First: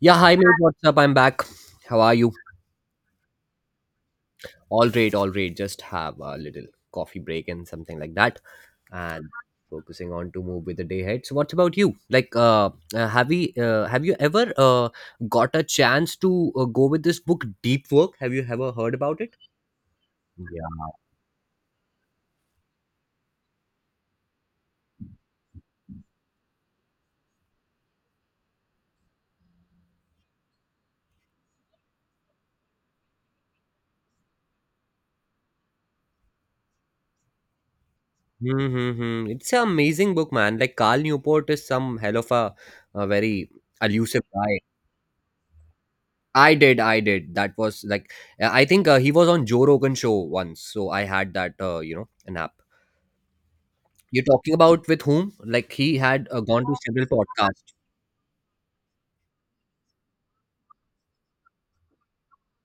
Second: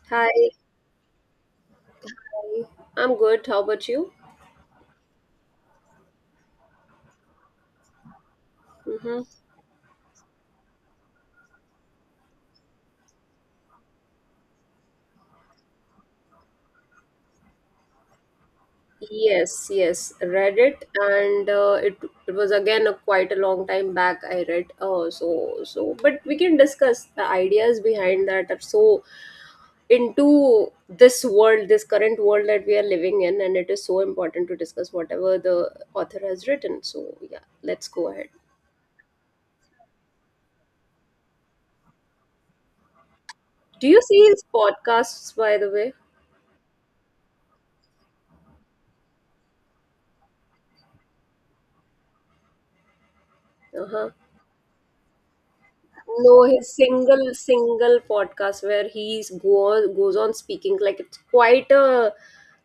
Yeah, Hi, hi mate, what's up? I'm back. How are you? I'm good. How about you? All right, all right. Just have a little coffee break and something like that, Mm-hmm. and focusing on to move with the day ahead. So, what about you? Like, have you ever got a chance to go with this book, Deep Work? Have you ever heard about it? Yes, yes, read it, Yeah. and it was again a quite a long time back. I read, but we can discuss the ideas behind that are so into this world, this current world that we are living in, and it is so important to discuss whatever the author has written. So yeah, let's go ahead. Mm-hmm. It's an amazing book, man. Like Carl Newport is some hell of a very Do you elusive see his guy. podcasts, by the way? I did, I did. That was like, I think he was on Joe Rogan show once, so I had that, an app. Uh-huh. You're talking about with whom? Like he had No, gone his to several single podcasts. single podcast where he goes on speaking like it's quite a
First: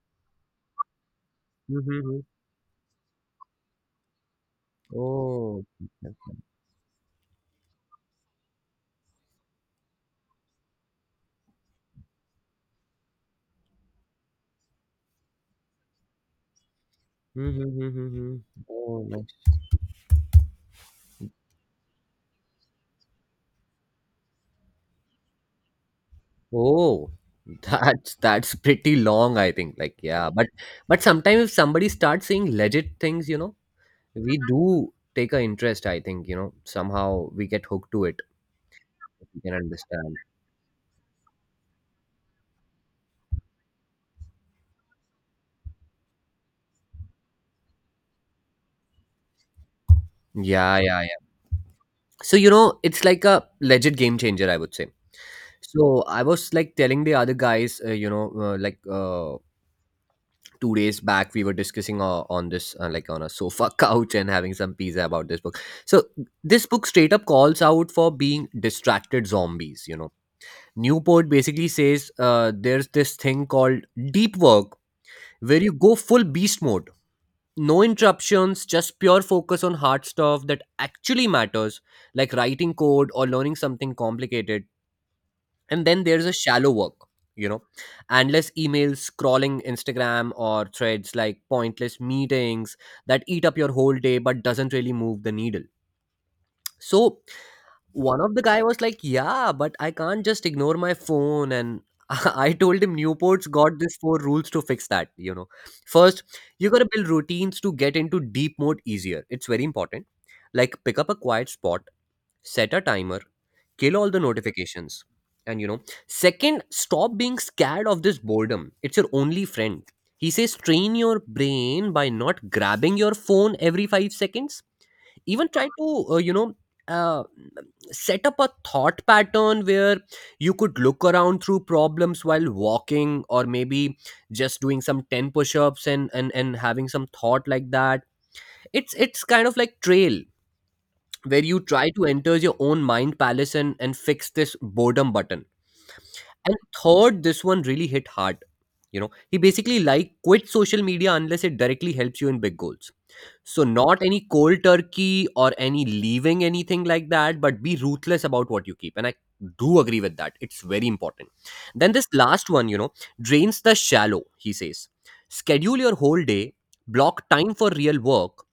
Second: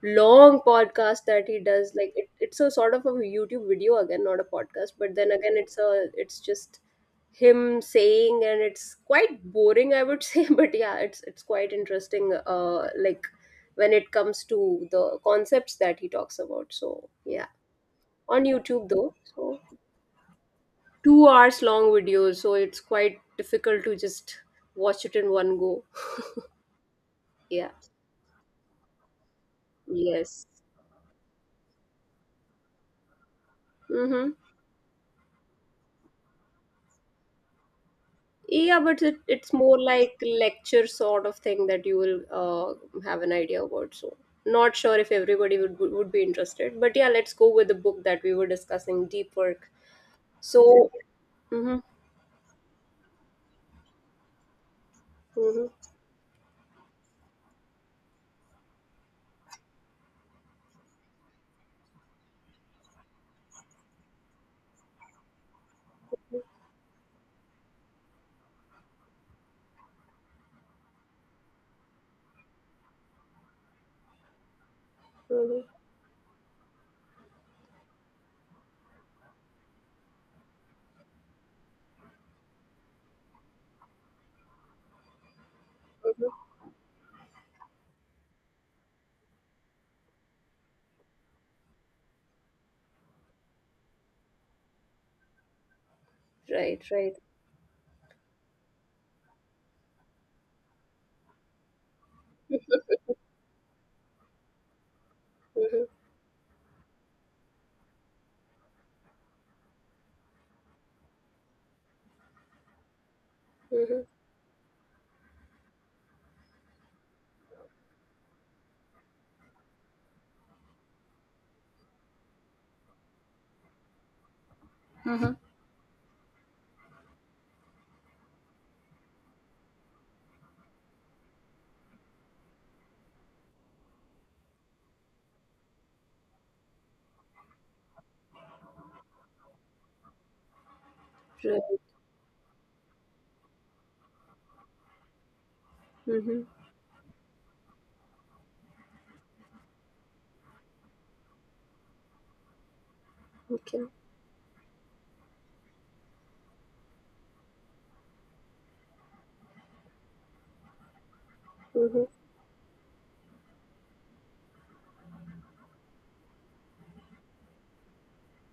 long podcast that he does. Like Mm-hmm. it's a sort of a YouTube video again, not a podcast. But then again, Oh, it's just him saying, and it's quite boring, I would say. But yeah, it's quite interesting. Like when it comes to the concepts that he talks about. So yeah, mm-hmm. on YouTube Oh, though. nice. So 2 hours long videos, so it's quite difficult to just watch it in one go. Oh, Yeah. that's pretty long, I think. Like, yeah, Yes. but sometimes if somebody starts saying legit things, Mm-hmm. we do take a interest. I think somehow we get hooked to it. Yeah, but it, If you it's can more like understand. lecture sort of thing that you will have an idea about. So, not sure if everybody would be interested, but yeah, let's go with the book that we were discussing, Deep Work. So, Yeah, yeah, mm-hmm, so it's like a legit game changer, I would say. mm-hmm, So I was like telling the other guys, 2 days back we were discussing on this, like on a sofa couch and having some pizza about this book. So this book straight up calls out for being distracted zombies. Newport basically says, there's this thing called deep work, mm-hmm, where you go full beast mode, no interruptions, just pure focus on hard stuff that actually matters, like writing code or learning something complicated. And then there's a hmm, shallow work, you know, endless emails, scrolling Instagram or Threads, like pointless meetings, that eat up your whole day but doesn't really move the needle. right, right, So one of the guy was like, yeah, but I can't just ignore my phone, and I told him Newport's got this four rules to fix that. mm-hmm, First, you got to build routines to get into deep mode easier, it's very important. Like pick up a quiet spot, set a timer, kill mm-hmm, all the notifications and you know Second, stop being scared of this boredom, it's your only friend. He says train your brain by not grabbing your phone every 5 seconds. Even try to uh, set up a thought pattern where you could look around through problems while walking, or maybe just doing some 10 push-ups and having some thought like that. It's kind of like trail, where you right, try to enter your own mind palace and fix this boredom button. mm-hmm, And third, this one really hit hard. He basically like quit social media unless it directly helps you in big goals. So okay, not any cold turkey or any leaving anything like that, but be ruthless about what you keep, and I do agree with that, it's very important. Then mm-hmm, this last one drains the shallow. He says schedule your whole day, block time for real work.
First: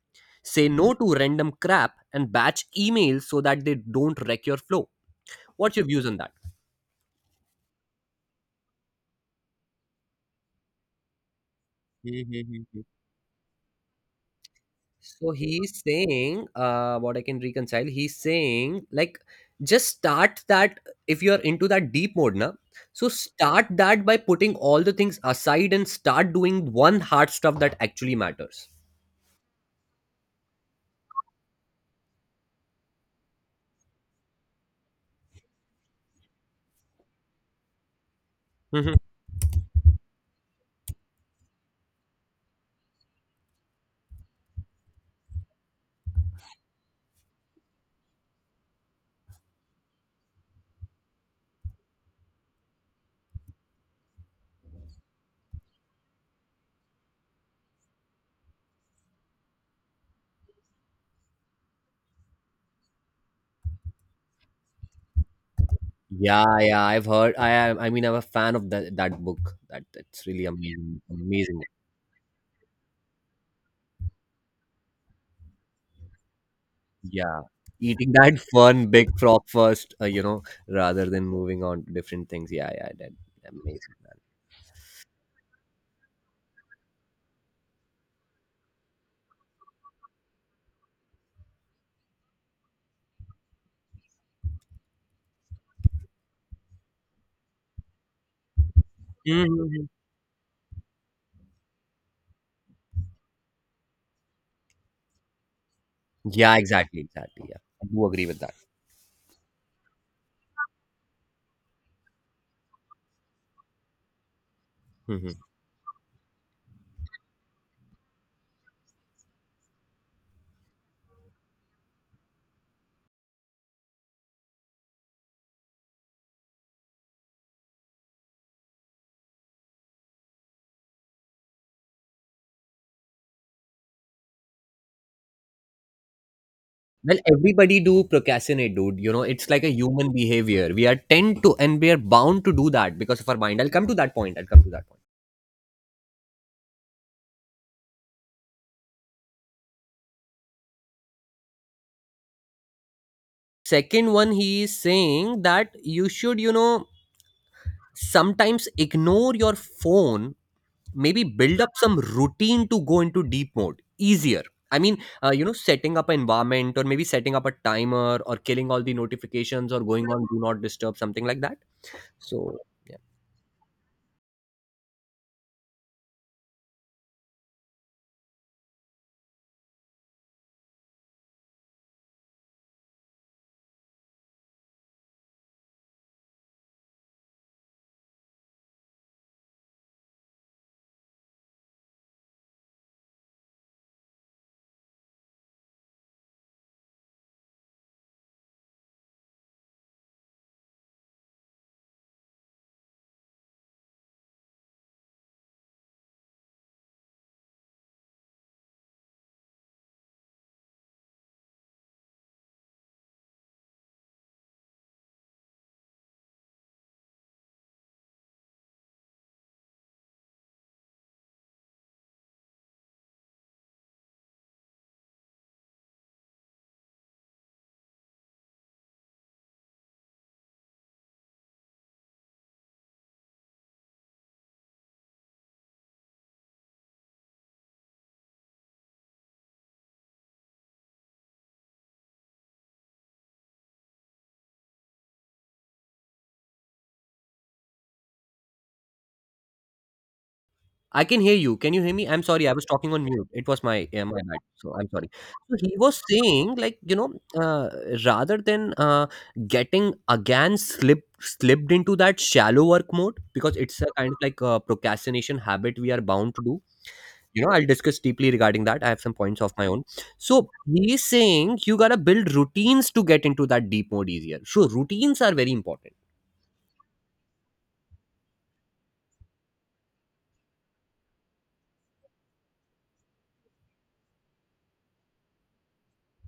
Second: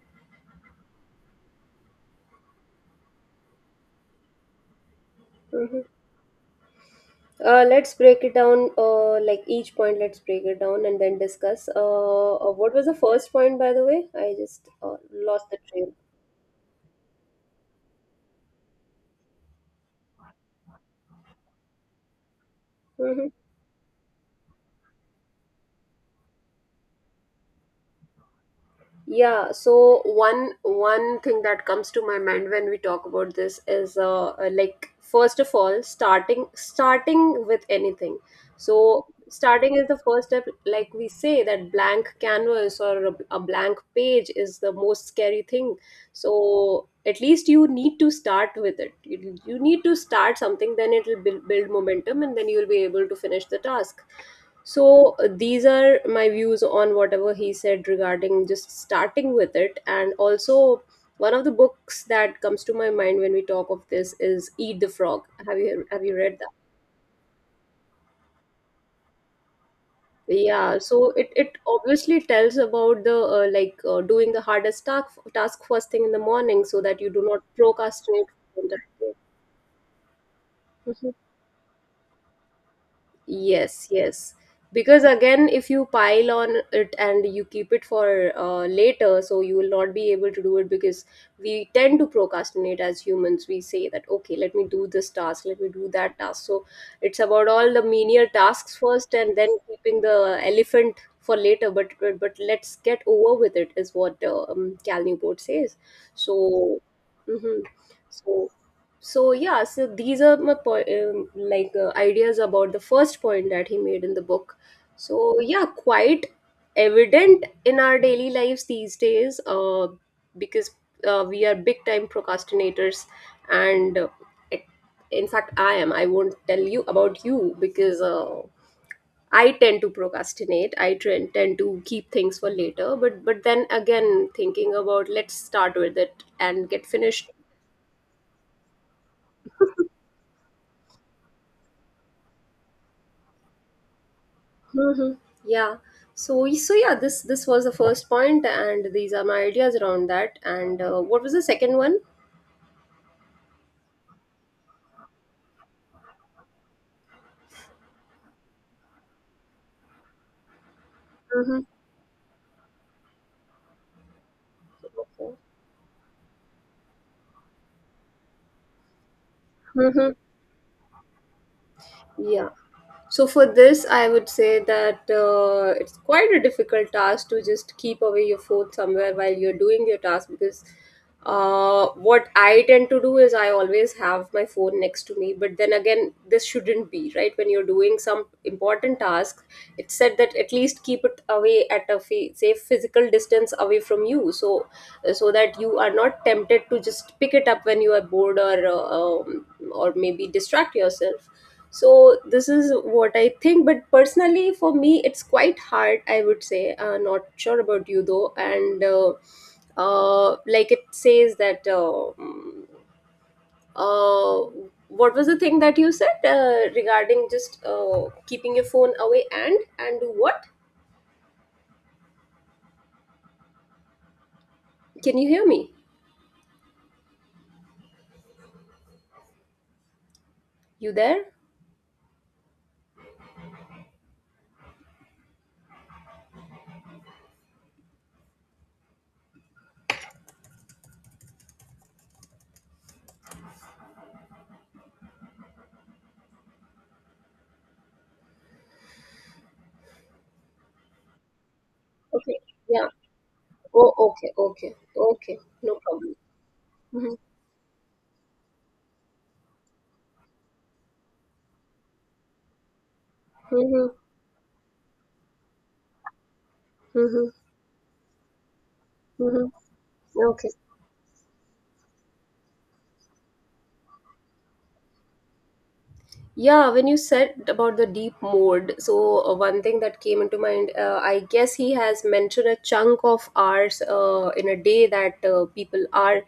Say no to random crap and batch emails so that they don't wreck your flow. What's mm-hmm. your views on that? Let's break it down, like each point, let's break it down and then discuss. What Mm-hmm. was the first point, by the way? I just So lost the he's trail. saying, what I can reconcile, he's saying, like, just start that if you're into that deep mode, na. So start that by putting all the things aside and start doing one hard stuff that actually matters. Yeah, so one thing that comes to my mind when we talk about this is like first of all starting with anything. Mhm. So starting is the first step. Like we say that blank canvas or a blank page is the most scary thing. So at least you need to start with it. You need to start something, then it will build momentum, and then you will be able to finish the task. So these are my views on whatever he said regarding just starting with it. And also, one of the books that comes to my mind when we talk of this is Eat the Frog. Have you read Yeah, that? yeah, I've heard. I am. I mean, I'm a fan of that book. That's really Yeah. amazing, So it amazing. obviously tells about the doing the hardest task first thing in the morning so that you do Yeah, not eating procrastinate that from that fun day. big frog first, rather than moving on to different things. Yeah, yeah, that Yes, amazing. yes. Because again, if you pile on it and you keep it for later, so you will not be able to do it because we tend to procrastinate as humans. We say that, okay, let me do this task, let me do that task. So it's about all the menial tasks first and then Mhm. keeping the elephant for later. But let's get over with it, is what Cal Newport says. Yeah, So, exactly, exactly. Yeah, mhm. I do agree with So that. so yeah, so these are my ideas about the first point that he made in the book. Mhm. So yeah, quite evident in our daily lives these days, because we are big time procrastinators, and it- in fact, I am. I won't tell you about you because I tend to procrastinate. I tend to keep things for later, but then again, thinking about let's start with it and get Well, finished. everybody do procrastinate, dude. You know, it's like a human behavior. We are tend to and we are bound to do that because of our mind. I'll come to that point. I'll come to that point. Mm-hmm. Yeah. So so yeah, this was the first point, and these are my ideas around that. And what was the second one? Second one, he is saying that you should sometimes ignore your phone, maybe build Mm-hmm. up some routine to go into deep mode easier. I mean, Okay. Setting up an environment, or maybe setting up a timer, or killing all the notifications, or going Mm-hmm. on do not disturb, something like that. Yeah. So yeah. So for this, I would say that it's quite a difficult task to just keep away your phone somewhere while you're doing your task. Because what I tend to do is I always have my phone next to me. But then again, this shouldn't be right when you're doing some important task. It's said that at least keep it away at a safe physical distance away from you, so so that you are not tempted to just pick it up when you are bored or maybe distract yourself. So this is what I think, but personally for me it's quite hard, I would say. Not sure about you though. And like it says that uh, what was the thing that you said regarding just keeping your phone away and do what? Can you hear me? You there? I can hear you, can you hear me? I'm Okay. sorry, I was Yeah. talking on mute. It was my Oh yeah, my okay, bad, okay, so I'm sorry. okay, So he no was problem. saying, like, Mm-hmm. uh, rather than getting again slipped into that shallow work mode, because it's a Mm-hmm. kind of like a procrastination habit we are bound to do Mm-hmm. you know I'll discuss deeply regarding that, I have some points Mm-hmm. of my own. So Okay. he is saying you gotta build routines to get into that deep mode easier, so routines are very important. Yeah, when you said about the deep mode, so one thing that came into mind, I guess he has mentioned a chunk of hours in a day that people are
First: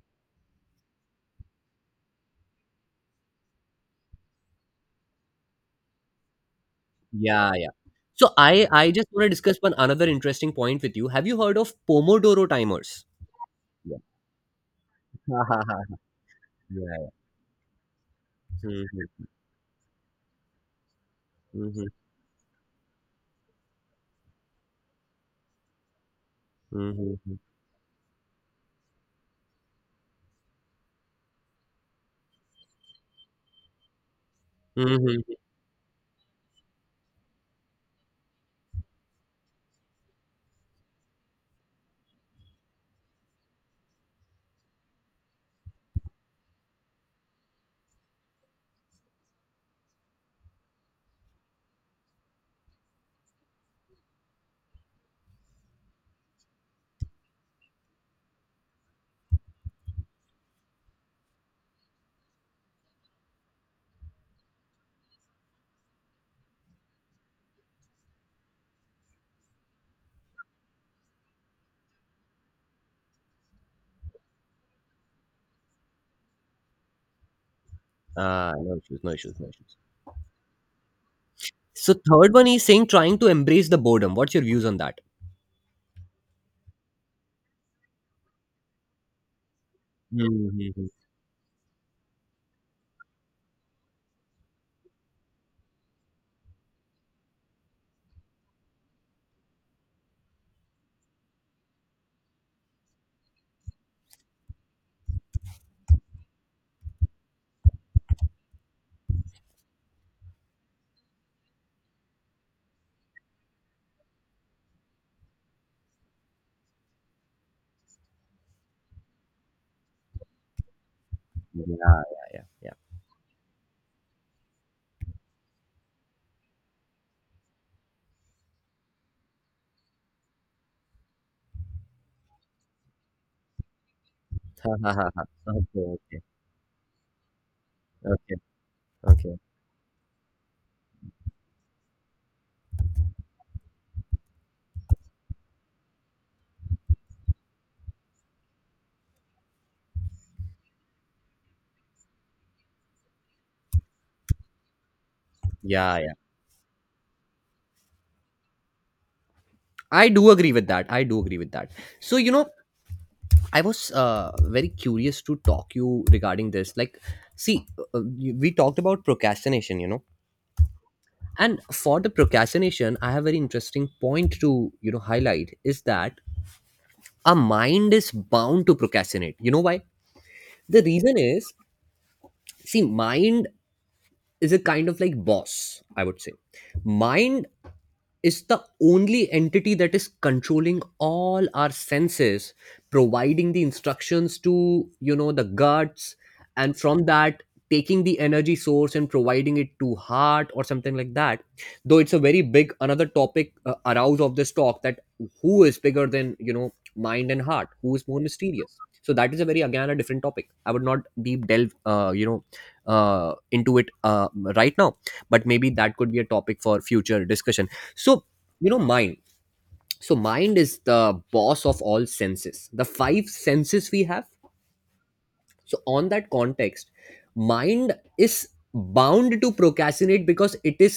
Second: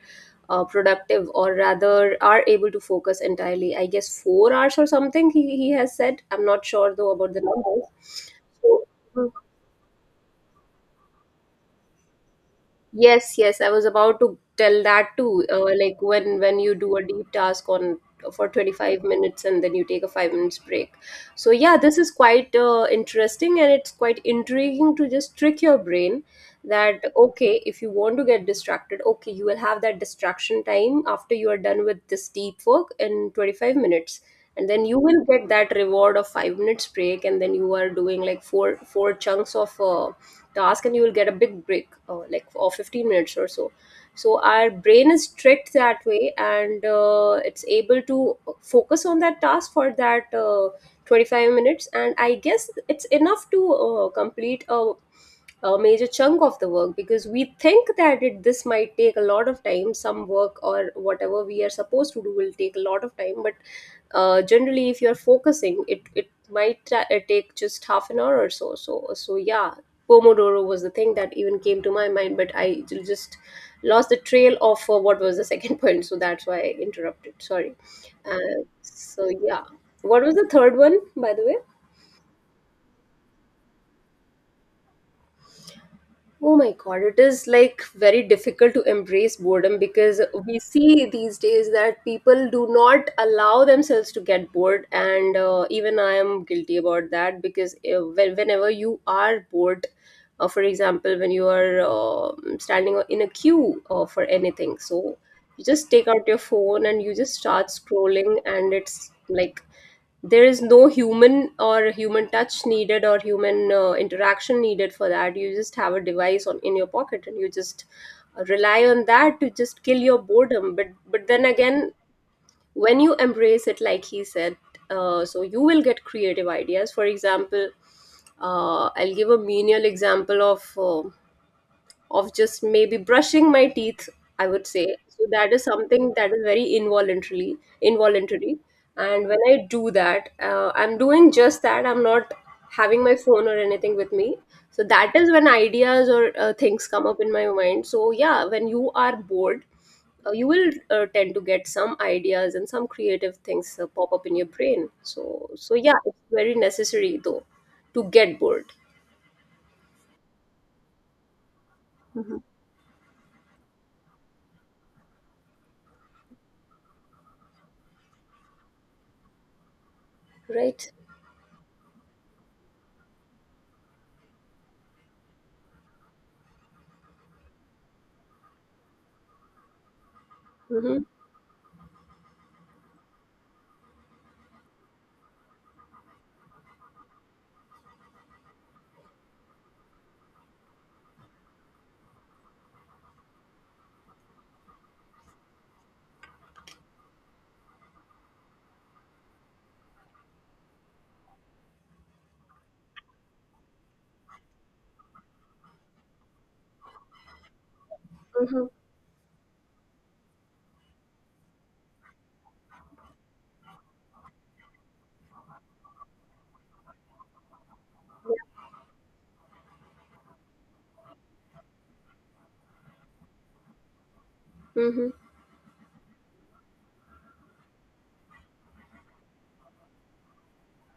productive or rather are able to focus entirely. I guess 4 hours or something he has said. I'm not sure though about the Yeah, yeah, numbers. so i So, i just want to discuss one another interesting point with you. Have you heard of pomodoro timers? yes, yes, I was Yeah. about to tell that too. Like when you do a Yeah. deep task on for 25 Hmm. minutes and then you take a 5 minutes break. So yeah, Hmm. this is quite interesting and it's quite intriguing to just trick your brain that okay, if you want to get distracted, okay, you will have that distraction time after you are done with this deep work in 25 minutes. And then Hmm. you will Hmm. get that reward of 5 minutes break, and then you are doing like four chunks of task and you will get a big break like for 15 minutes or so. So our brain is tricked that way and it's able to focus on that task for that 25 minutes, and I guess it's enough to complete a major chunk of the work, because we think that it this might take a lot of time. Some work or whatever we are supposed to do will take a lot of time, but generally if you're focusing, it might take just half an hour or so. So so yeah, pomodoro was the thing that even came to my mind, but I just lost the trail of what was the second point, so that's why I interrupted. Sorry. Ah, no issues, no So issues, no yeah, issues. what was the third one, by the way? So third one is saying trying to embrace the boredom. What's your views on that? Oh my God, it is like very difficult to embrace boredom, because we Hmm. see these days that people do not allow themselves to get bored, and even I am guilty about that. Because whenever you are bored, for example, when you are standing in a queue for anything, so you just take out your phone and you just start scrolling, and it's like there is no human or human touch needed or human interaction needed for that. You just have a device on in your pocket and you just rely on that to just kill your boredom. But then Yeah, again, yeah, yeah, when you embrace it like he said, so you will get creative ideas. For example, I'll give a menial example of just maybe brushing my teeth, I would say. yeah. So that is Okay, something okay, that is very involuntarily okay, involuntary, and okay. when I do that, I'm doing just that, I'm not having my phone or anything with me. So that is when ideas or things come up in my mind. So yeah, when you are bored, you will tend to get some ideas and some creative things pop up in your brain. So so Yeah, yeah, yeah. it's very necessary though to get bored. I do agree with that. I do agree with that. So, you Mhm. know, I was very curious to talk you regarding this. Like, see, we talked about procrastination, Right. and for the procrastination, I have a very interesting point to highlight, is that a mind is bound to procrastinate. You know why? The Mm-hmm. reason is, see, mind is a kind of like boss, I would say. Mind is the only entity that is controlling all our senses, providing the instructions to the guts, and from that taking the energy source and providing it to heart or something like that. Though it's a very big another topic, arouse of this talk, that who is bigger than, you know, mind and heart, who is more Mm-hmm. mysterious. So that is a very again a different topic, I would not deep delve into it, right now. But maybe that could be a topic for future discussion. So Yeah. you know mind so mind is the boss of all senses, the five senses we have. Mm-hmm. So on that context, mind is bound to procrastinate because it is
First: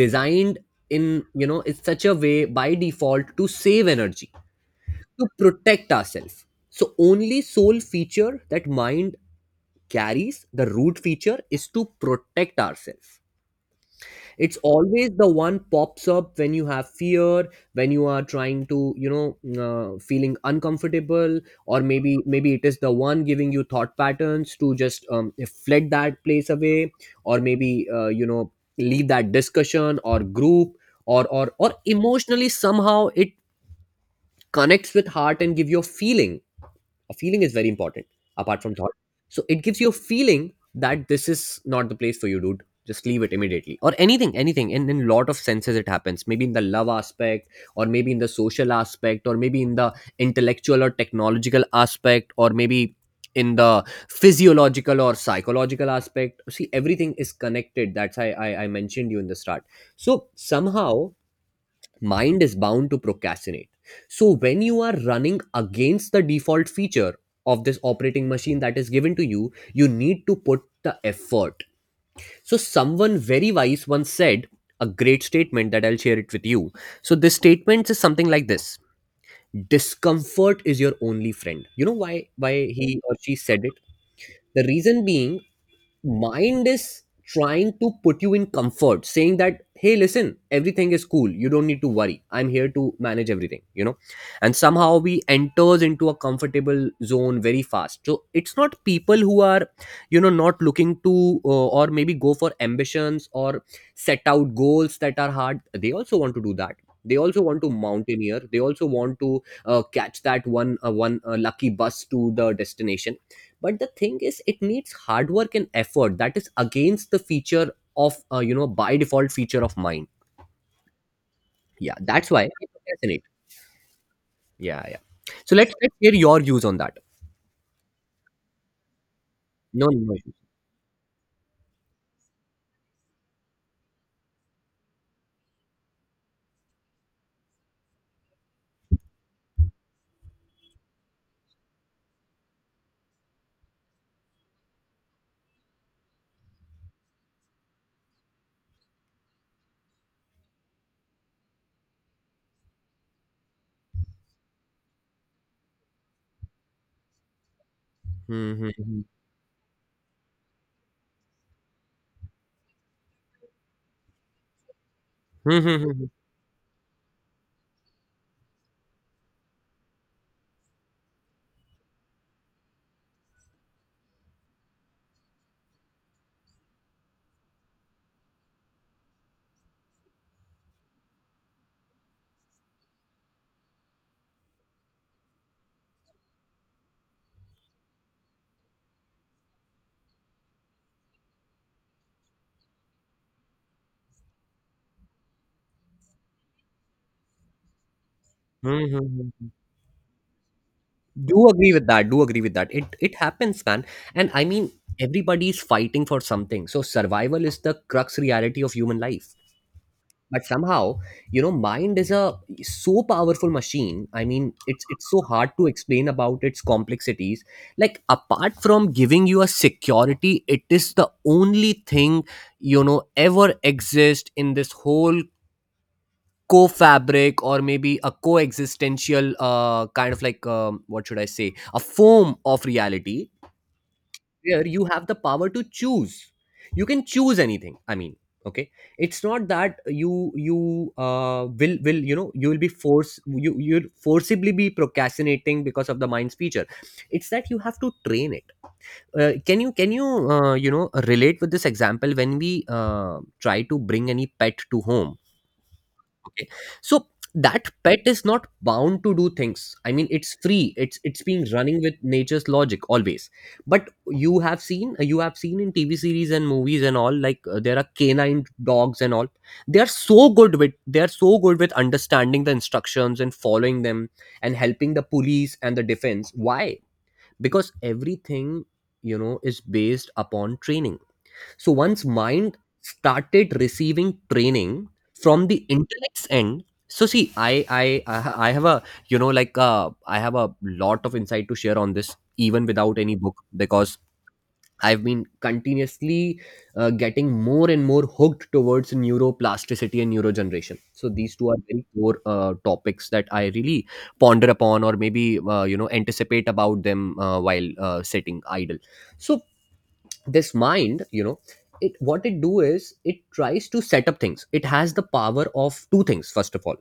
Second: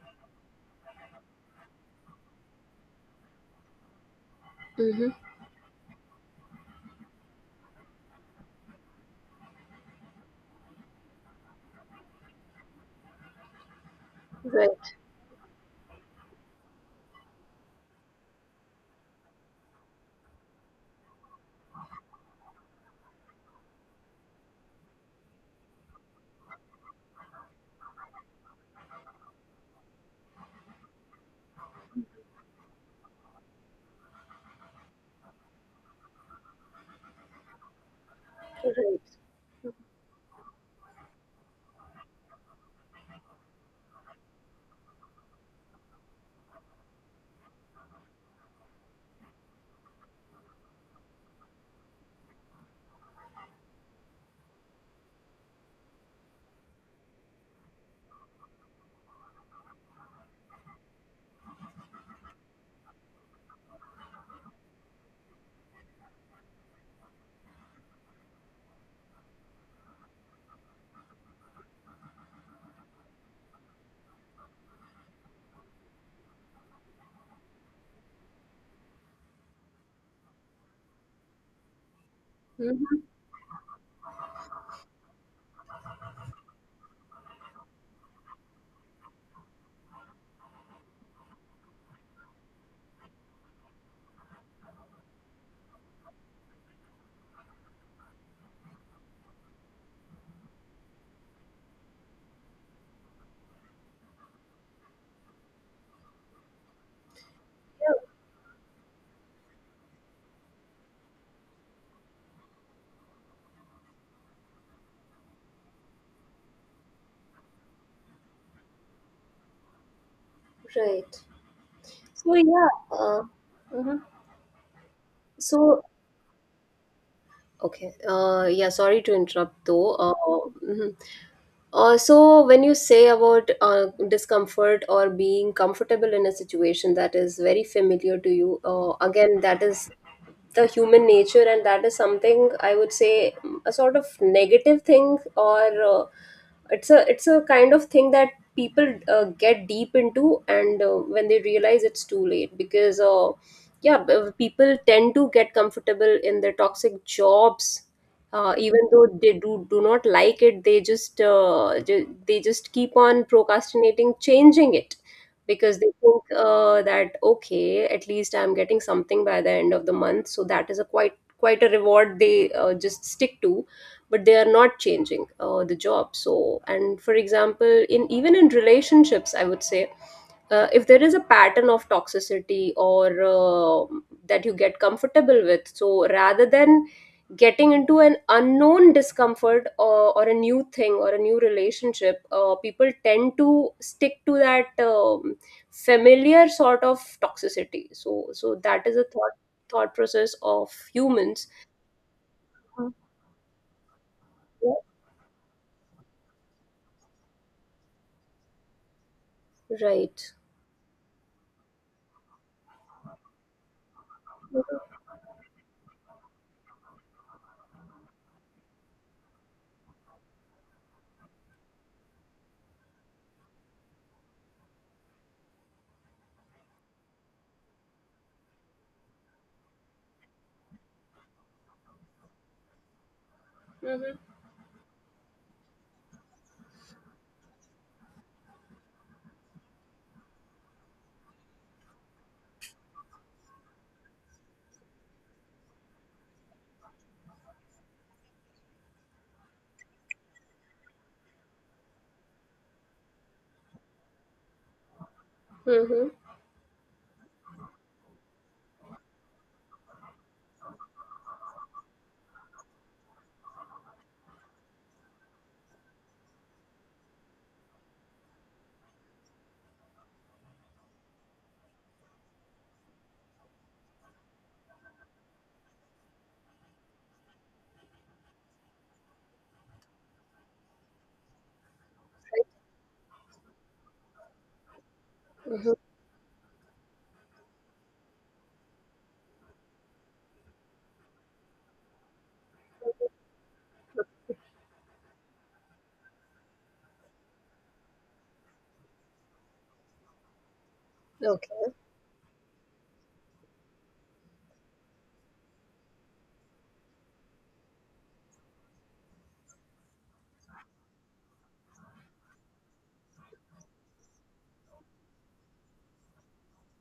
designed in, it's such a way by default, to save energy, Mm-hmm. to protect ourselves. So only sole feature that mind carries, the root feature is to protect ourselves. It's Right, always the one pops up when you have fear, when you are trying to, feeling uncomfortable, or maybe it is the one giving you thought patterns to just flit that place away, or maybe leave that discussion or group, or emotionally somehow it connects with heart and give you a feeling. A feeling is very important, apart from thought. right. So it gives you a feeling that this is not the place for you, dude, just leave it immediately, or anything, in a lot of senses it happens. Maybe in the love aspect, or maybe in the social aspect, or maybe in the intellectual or technological aspect, or maybe in the physiological or psychological aspect. See, everything is connected, that's why I mentioned you in the start. So somehow mind is bound to procrastinate. So when you are running against the default feature of this operating machine that is given to you, you need to put the effort. So someone very wise once said a great statement that I'll share it with you. So this statement is something like this. Discomfort is your only friend. You know why Mm-hmm. he or she said it? The reason being, mind is trying to put you in comfort, saying that hey listen everything is cool, you don't need to worry, I'm here to manage everything. And somehow we enters into a comfortable zone very fast. So it's not people who are, you know, not looking to, or maybe go for ambitions, or set out goals that are hard, they also want to do that. They also want to mountaineer, they also want to catch that one lucky bus to the destination. But the thing is it needs hard work and effort that is against the feature of, by default feature of mine. Yeah, right. Yeah, that's So why I yeah. Procrastinate. Mhm. Yeah, yeah, so let's, So let's hear your views on that. okay. Yeah. Sorry to interrupt No, though. no, no issues. Mhm. So when you say about discomfort or being comfortable in a situation that is very familiar to you, again that is the human nature, and that is something I would say, a sort of negative thing or. Uh, it's a it's a kind of thing that people get deep into, and when they realize, it's too late. Because people tend to get comfortable in their toxic jobs, even Mhm. though they do not like it. They just they just keep on procrastinating changing it, because they Mhm. think that okay, at least I'm getting something by the end of the month. So that is a quite a reward they just stick to, but they are not changing the job. So and for example, in even in relationships I would say, if there is a pattern of toxicity or uh, that you get comfortable with, so rather than getting into an unknown discomfort or a new thing or a new relationship, people tend to stick to that familiar sort of toxicity. So so that is a Mhm. thought process of humans. Do agree with that. Mhm. It happens, man. And I mean, everybody is fighting for something, so survival is the crux reality of human life. Right. But somehow, you know, mind is a so powerful machine. I mean, it's so hard to explain about its complexities. Like apart from giving you a security, it is the only thing, you know, ever exist in this whole co-fabric, or maybe a coexistential kind of like, what should I say, a form of reality Mhm. where you have the power to choose. You can choose anything. I mean, okay, it's not that you you will, you know, you will be force, you'll forcibly be procrastinating because of the mind's feature. It's that you have to train it. Can you you know, relate with this example? When we uh, try to bring any pet to home. Mhm. Okay. So that pet is not bound to do things. I mean, it's free. It's being running with nature's logic always. But you have seen in TV series and movies and all, like there are canine dogs and all. They are so good with they are so good with understanding the instructions and following them, and helping the police and the defense. Why? Because everything, you know, is based upon training. So once mind started receiving training from the Mhm. intellect's end. So see, I have a, you know, like I have a lot of insight to share on this even without any book, because I've been continuously getting more and more hooked towards neuroplasticity and neurogeneration. So these two are Okay. very core topics that I really ponder upon, or maybe you know, anticipate about them while sitting idle. So this mind, you know, it what it do is it tries to set up things. It has the power of two things. First of all,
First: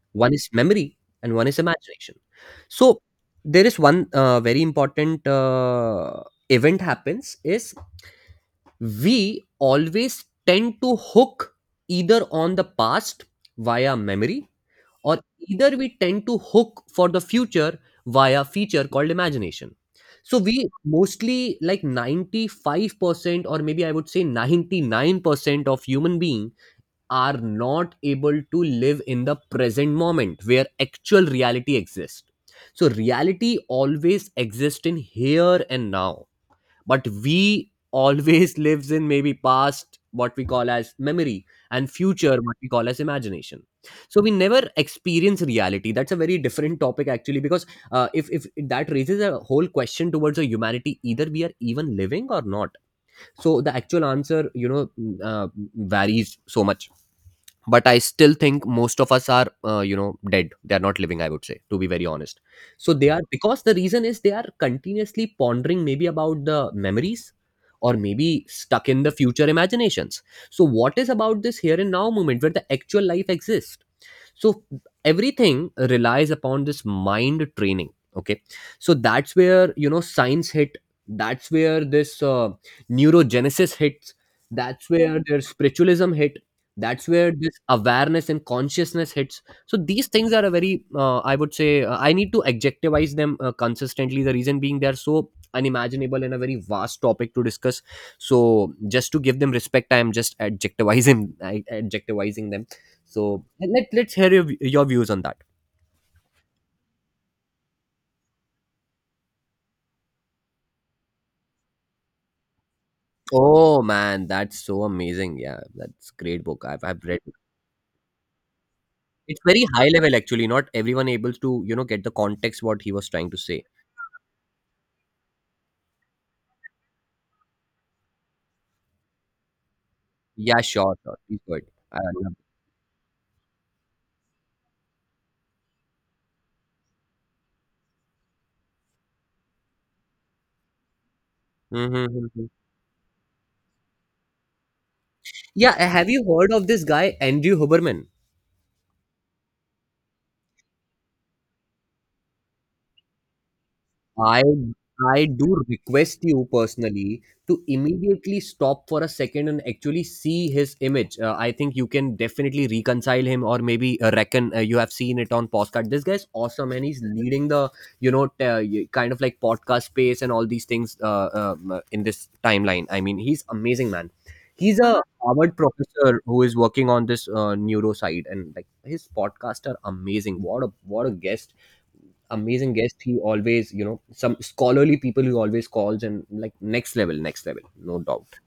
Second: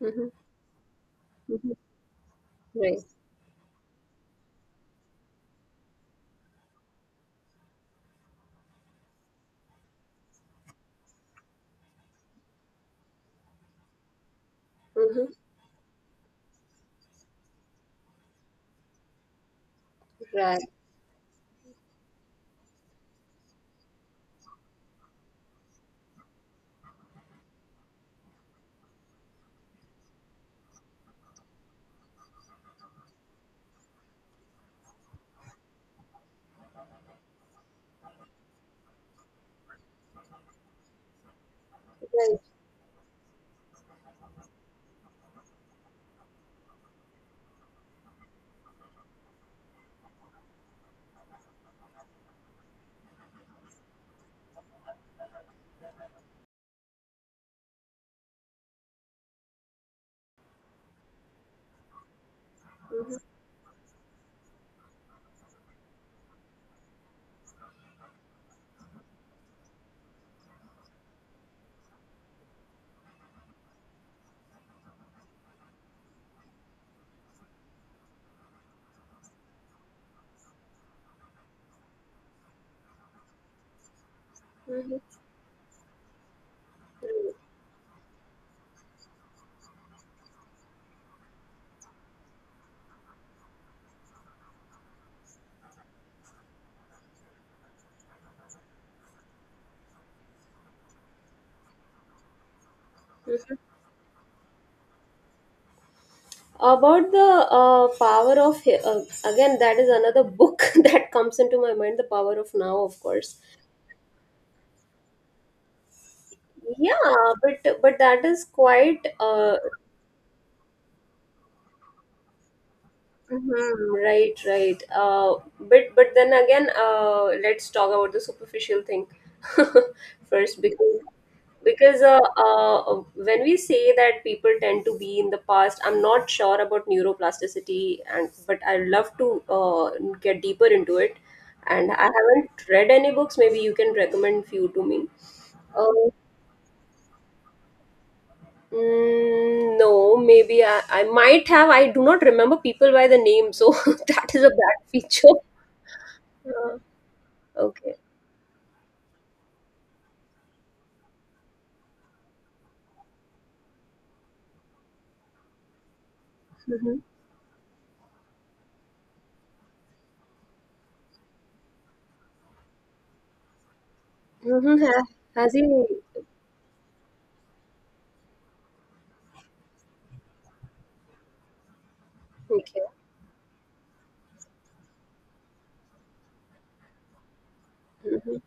Mhm. one is memory, and one is Mhm. imagination. So Right. there is one very important event happens is we always tend to hook either on the past via memory, or Mhm. either we tend to hook for the future via feature called imagination. So Right. we mostly, like 95%, or maybe I would say 99% of human being are not able to live in the present moment where actual reality exists. So reality always exists in here and now, but we always lives in maybe past what we call as memory, and future Right. what we call as imagination. So we never experience reality. That's a very different topic actually, because if that raises a whole question towards a humanity, either we are even living or not. So the actual answer, you know, varies so much. But I still think most of us are, you know, dead. They are not living, I would say, to be very honest. So they Mhm. are, because the reason is they are continuously pondering maybe about the memories, or maybe stuck in the future imaginations. So what is about this here and now moment where the actual life exists? So everything relies upon this mind training. Okay. So that's where, you know, science hit. That's where this neurogenesis hits. That's Mhm. where their spiritualism hit. That's where Right. this awareness and consciousness hits. So these things are a very I would say, I need to adjectivize them consistently, the reason being they're so unimaginable and a very vast topic to discuss. So just to give them respect, I am just adjectivizing them. So Mhm. let's hear your views on that. About the power of again, that is another book that comes into my mind. The power of now, of course. Oh man, that's so amazing. Yeah, that's great book. I've read Yeah, it. but that is quite It's uh, very high level actually. Not everyone able to, you know, get the context what he was trying to say. mhm, right, right. But then again, let's talk about the superficial thing first Yeah, sure, because sure. Please go ahead. I because uh, love it. uh, when we say that people tend to be in the past, I'm not sure about neuroplasticity, and but I'd love to uh, get deeper into it, and Mhm, I mhm, mhm. haven't read any books. Maybe you can recommend few to me. Yeah, uh, have you heard of this guy Andrew Huberman? No, maybe I might have. I do not remember people by the name, so that is I a bad I feature. do request you Uh, personally to okay. immediately stop for a second and actually see his image. I think you can definitely reconcile him, or maybe reckon you have seen it on podcast. This guy's awesome, and Hmm. he's leading the, you know, kind of like podcast space and all these things, in this timeline. I mean, he's amazing, man. He's hmm a has Harvard he professor who is working on this neuro side, and like his podcasts are amazing. What a guest. Amazing okay guest he always, you know, some scholarly people he always calls, and like next level, next level. No doubt. Mhm.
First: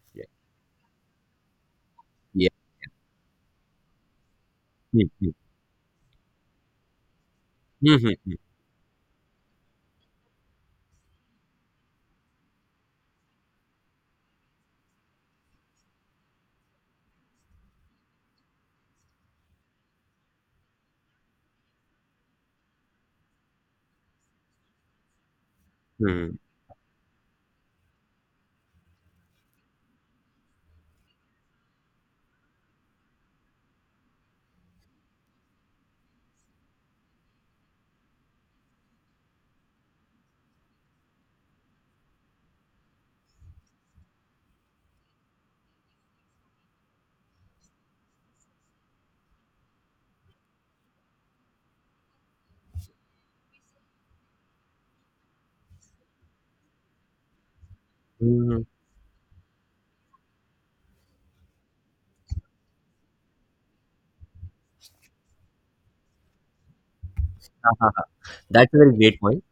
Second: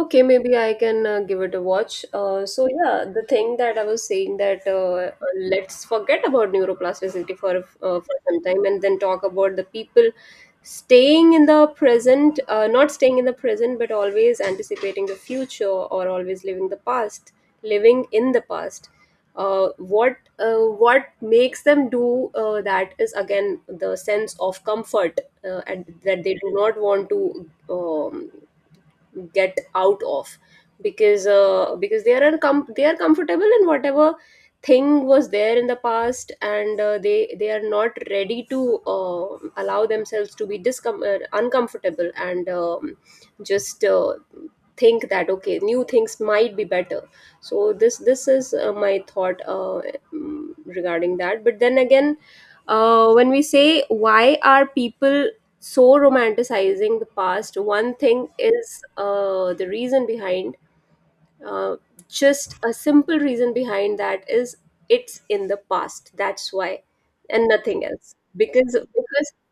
Okay, Yeah. maybe I can give it a watch. Yeah. So yeah, the thing that I was saying, that Mm-hmm. let's forget about neuroplasticity for Mm-hmm. some time, and then talk about the people staying in the present, not staying in the present, but always anticipating the future or always living the past, living in the past. Uh, what uh, what makes them do that is again the sense of comfort, and that they do not want to get out of, because they are they are comfortable in whatever thing was there in the past, and they are not ready to allow themselves to be uncomfortable, and just think that okay, new things might be better. So this is my thought, regarding that. But then again, when we say why are people so romanticizing the past, one thing Mm-hmm. is, the reason behind, uh, just a simple reason behind that is it's in the past, that's why, and nothing else. because That's a very great because point.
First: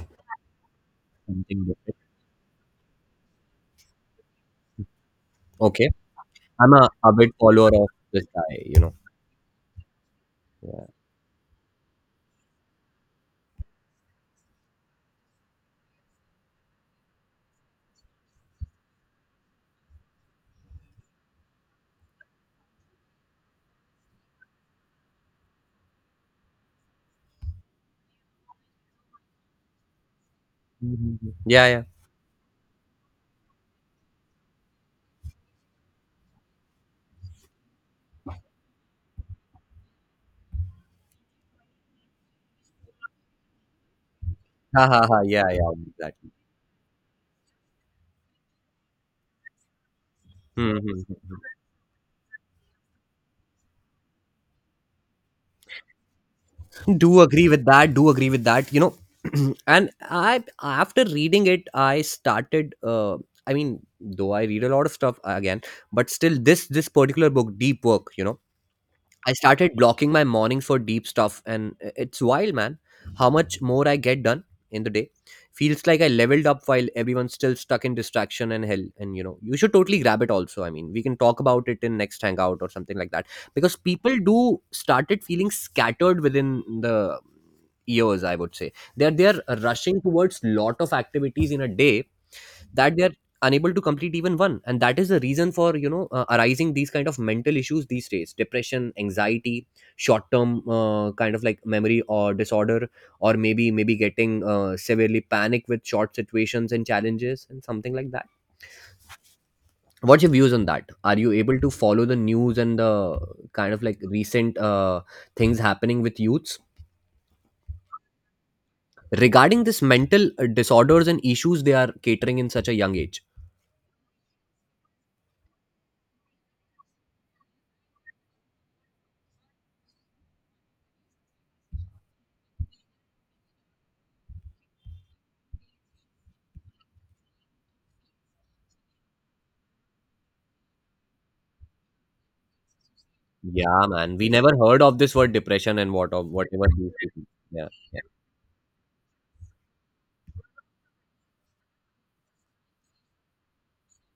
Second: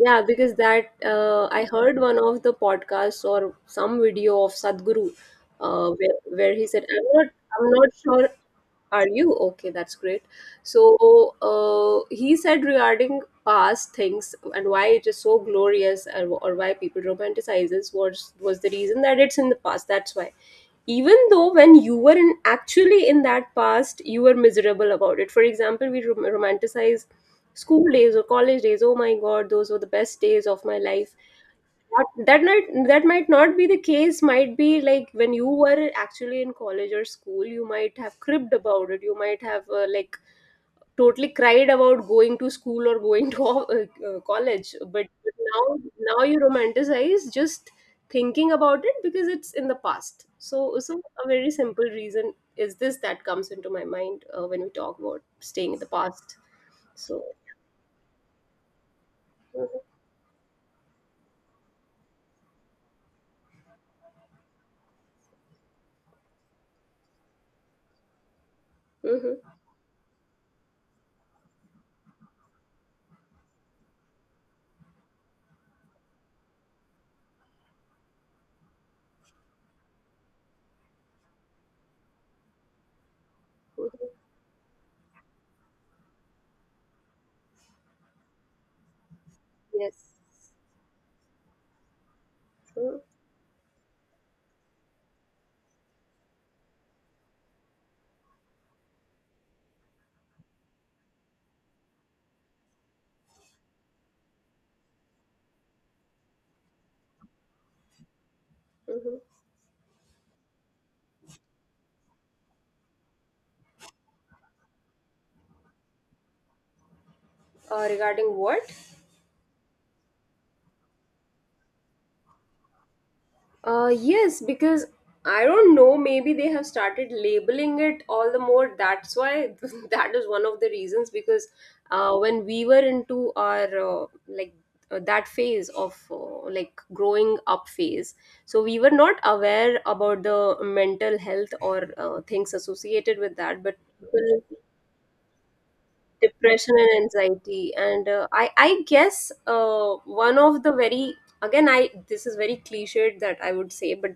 yeah, because that, Something I different. heard one of the podcasts or some video of Sadhguru, Okay. where he I'm said, a avid I'm follower not of this sure. guy, you know. Are you okay? That's great." So Yeah. He said regarding past things and why it is so glorious, or why people romanticizes, was the reason that it's in the past. That's why, even though when you were in actually in that past, you were miserable about it. For example, we romanticize school days or college days. Oh my god, those were the best days of my life. Mhm. Yeah, yeah. That, that might, that might not be the case. Might be like when you were actually in college or school, you might have cribbed about it. You might have like totally cried about going to school or going to college, Ha ha but ha. Yeah, yeah. now, now Exactly. you romanticize just thinking about it because it's in the past. So so a Hmm. very simple reason is this that comes into my mind when we talk about staying in the past. do So agree with that do agree with that You know, and I, after reading it, I started, I mean, though I read a lot of stuff, again, but still this particular book, deep work, you know, I mhm. started blocking my mornings for deep stuff, and it's wild, man. How much more I get done in the day. Feels like I leveled up while everyone's still stuck in distraction and hell. And you know, you should totally grab it also. I mean, we can talk about it in next hangout or something like that, because people do started feeling scattered within the years, I would say. They're Yes. rushing towards lot of activities in a day Hmm, that they're unable to complete even one. And that is the reason for, you know, arising these kind of mental issues these days: depression, anxiety, short term kind of like memory or disorder, or maybe getting severely panic with short situations and challenges and something like that. mhm. What's your views on that? Are you able to follow the news and the kind of like recent things happening with youths? Regarding what? Regarding this mental disorders and issues they are catering in such a young age. Yes, because I don't know, maybe they have started labeling it all the more. That's why that is one of the reasons. Because when we were into our uh, like that phase of like growing up phase, so we were not aware about the mental health or things associated with that, but Yeah man, we people, never heard of this word depression and what of whatever depression these and people- Yeah, anxiety, and yeah. I guess one of the very, again, I, this is very cliched that I would say, but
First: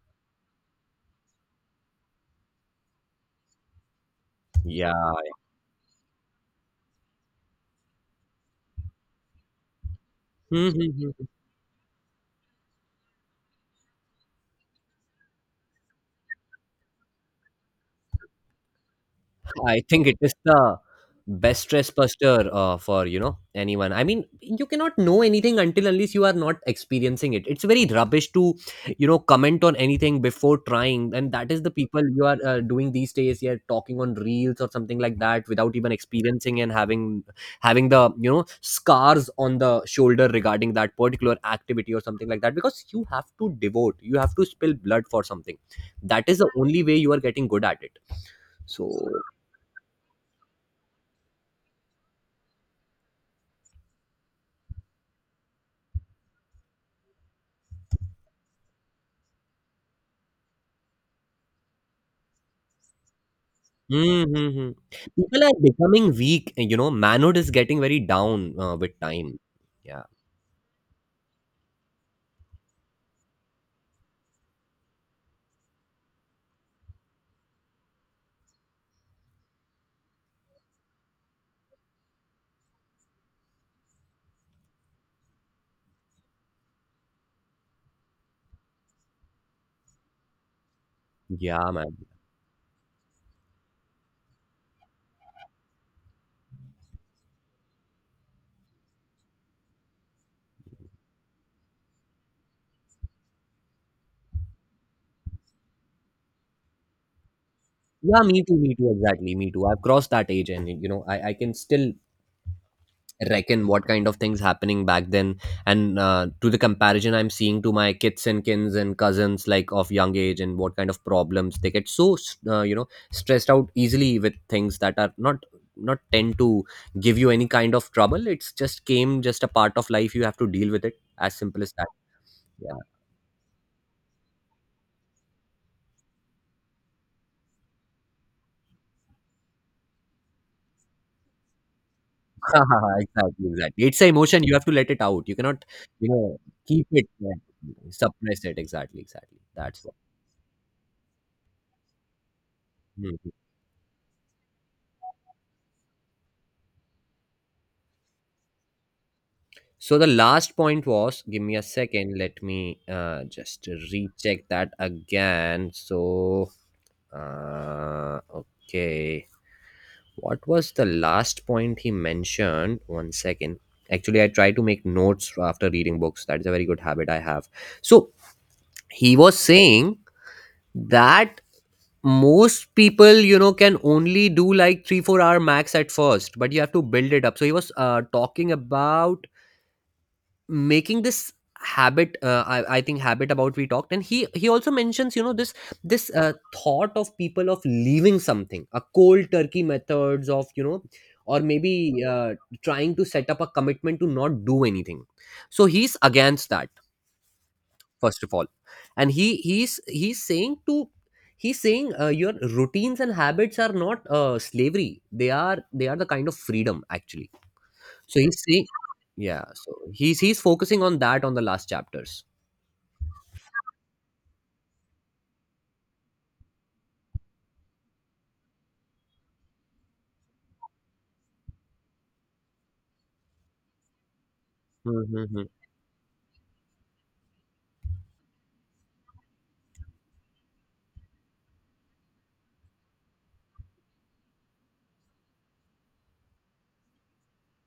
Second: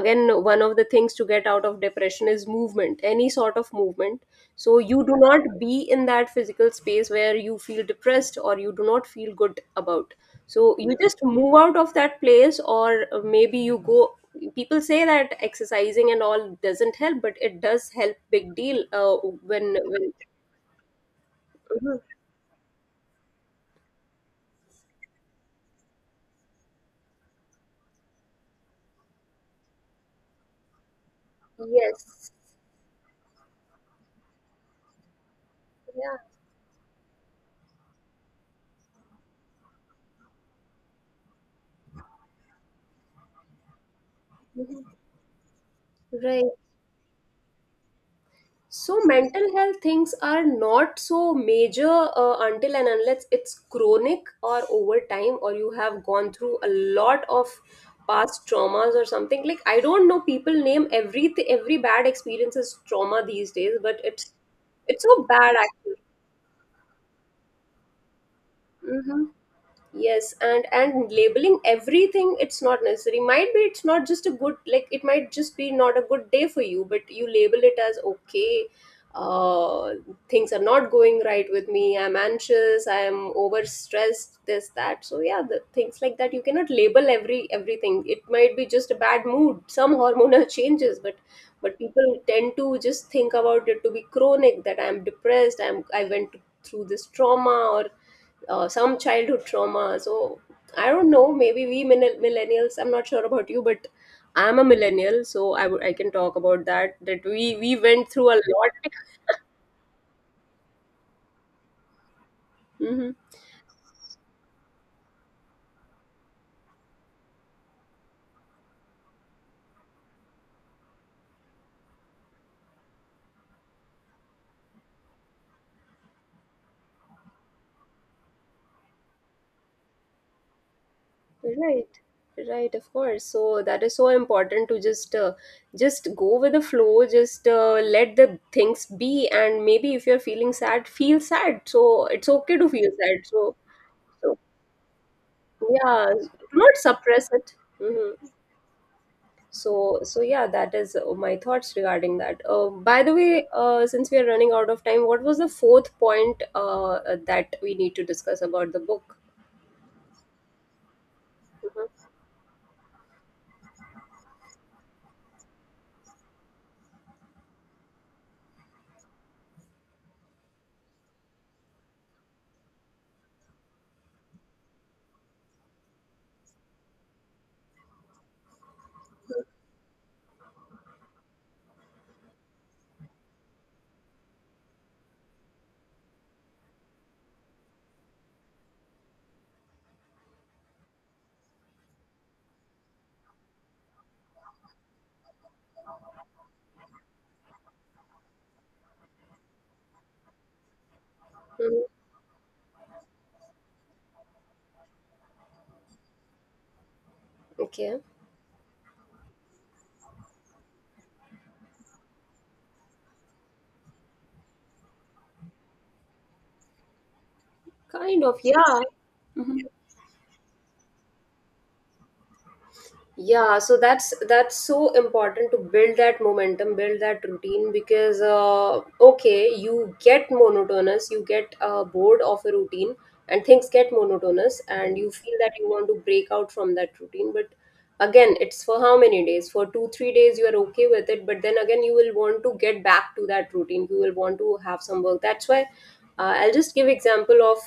again, one of the things to get out of depression is movement, any sort of movement. So Yeah, you do not yeah. be in that physical space where you feel depressed or you do not feel good about. So Hmm, hmm, you just hmm. move out of that place, or maybe you go, people say that exercising and all doesn't help, but it does help big deal. uh, when I think when it is the best stress buster for, you know, anyone. I mean, you cannot know anything until unless you are not experiencing it. It's very rubbish to, you know, comment on anything before trying, and that is the people you Yes, are doing these days. You're talking on reels or something like that without even yeah, experiencing and having the, you know, scars on the shoulder regarding that particular activity or something like that, because you have to devote, you have to spill blood for something. That is right. the only way you are getting good at it. So. So mental health things are not so major until and unless it's chronic or over time, or you have gone through a lot of past traumas or something. Like I don't know, people name every bad experience as trauma these days, but Mm, it's hmm, hmm. it's so People bad are actually. becoming weak, you know. Manhood is getting very down with time. Yeah, Yes, and labeling everything, it's not necessary. Might be it's not just a good, like it might just be not a good day for you, but you label it as okay, uh things are not going right with me, I'm anxious, I'm overstressed, this that. So yeah, the things like that, you cannot label every, everything. It might be just a bad mood, some hormonal changes, yeah, but man. people tend to just think about it to be chronic, that I'm depressed, I'm I went through this trauma, or some childhood trauma. So I don't know. Maybe we millennials. I'm not sure about you, but I'm a millennial, so I would, I can talk about that. That we went Yeah, through a lot. exactly, me too. I've crossed that age, and you know, I can still Hmm. reckon what kind of things happening back then, and to the comparison I'm seeing to my kids and kins and cousins like of young age, and what kind of problems they get. So, you know, stressed out easily with things that are not tend to give you any kind of trouble. It's just came, just a part of life. You have to deal with it, as simple as that. Right, right. Yeah. Of course. So that is so important to just go with the flow. Just let the things be, and maybe if you're feeling sad, feel sad. So it's okay to feel sad. Exactly, So, exactly. It's an so emotion. You have to let it out. You cannot, you yeah, know, do not keep it. suppress Yeah. it. Mm-hmm. Suppress it. Exactly, exactly, So that's what. so yeah, that is my thoughts regarding that. By the Hmm. way, since we are running out of time, what was the fourth point that we need to discuss about the book? So the last point was, give me a Mhm. second, let me just recheck that again. So, uh, okay, what was the last point he mentioned? 1 second. Actually, I try to make notes after reading books. That is a very good habit I have. So he was saying that most people, you know, can only do like 3, 4 hour max at first, but you have to build it up. So he was talking about making this habit. I think habit about we talked, and he also mentions, you know, this thought of people of leaving something a cold turkey methods of, you know, or Mhm. maybe trying to set up a commitment to not do anything. So he's against that, Okay, first of all. And he's saying to, he's saying, your routines and habits are not slavery. They are the kind of freedom actually. So kind of, he's, see, yeah. yeah. Mhm. So he's focusing on that on the last chapters. Yeah, so that's so important to build that momentum, build that routine. Because okay, you get monotonous, you get bored of a routine, and things get monotonous, and you feel Mm-hmm. that you want to break out from that routine. But again, it's for how many days? For 2 3 days you are okay with it, but then again you will want to get back to that routine. You will want to have some work. That's why I'll just give example of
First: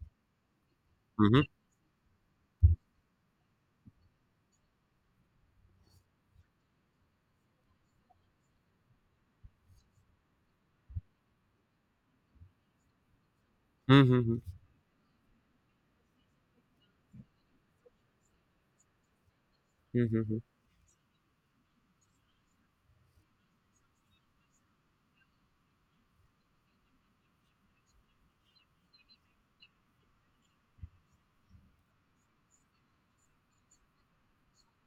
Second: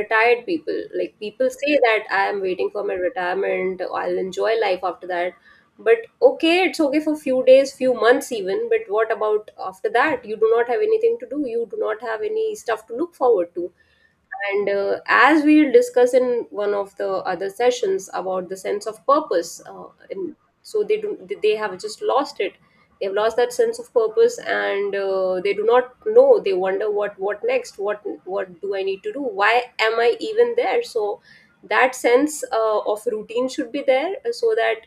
retired people. Like Mm-hmm. people say that I am waiting for my retirement, I'll enjoy life after that. But okay, it's okay for few days, few months even, but what about after that? You do not have anything to do, you do not have any stuff to look forward to. Mm-hmm. And as we'll discuss in one of the other sessions about the sense of purpose, in, Mm-hmm. so they do, they have just lost it. They have lost that sense of purpose, and they do not know. They wonder, what next, what do I need to do? Why am I even there? So that sense of routine should be there, so that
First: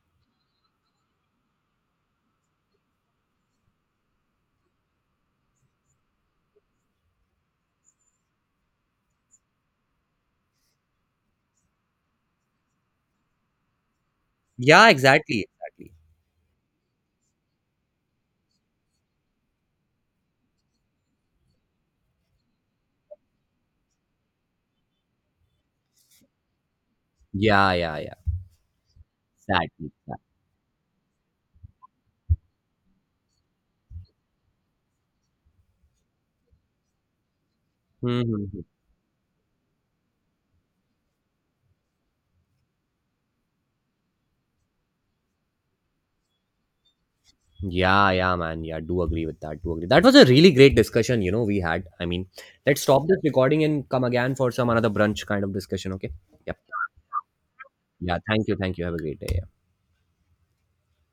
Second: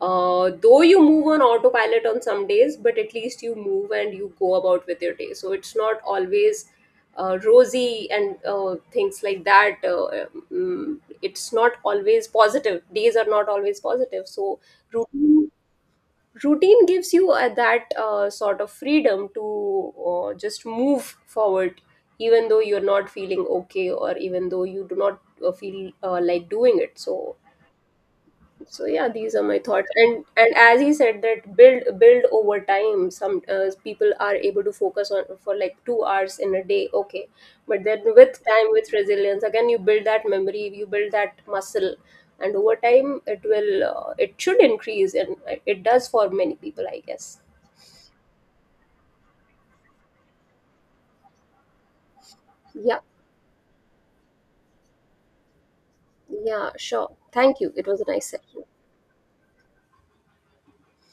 though you move on autopilot on some days, but at least you move, and you go about with your day. So it's not always rosy and things like that. It's not always positive. Days are not always positive. So Yeah, exactly, routine, exactly. routine gives you that sort of freedom to just move forward, even though you're not feeling okay, or even though you do not feel like doing it. So Yeah, yeah, yeah. so yeah, these are my thoughts. Exactly. And as he said, that build, build over time. Some people are able to focus on for like 2 hours in a day. Okay, but then with Mm-hmm. time, with resilience, again, you build that memory, you build that muscle, and over time it will it should increase, and it does for many people, I guess. Yeah, yeah, man. Yeah, do agree with that. Do agree. That was a really great discussion, you know, we had. I mean, let's Yeah, stop this recording and come again for some another brunch kind of discussion, okay? Yep. yeah sure, thank you, it was a Yeah, nice thank you. session. Thank you. Have a great day.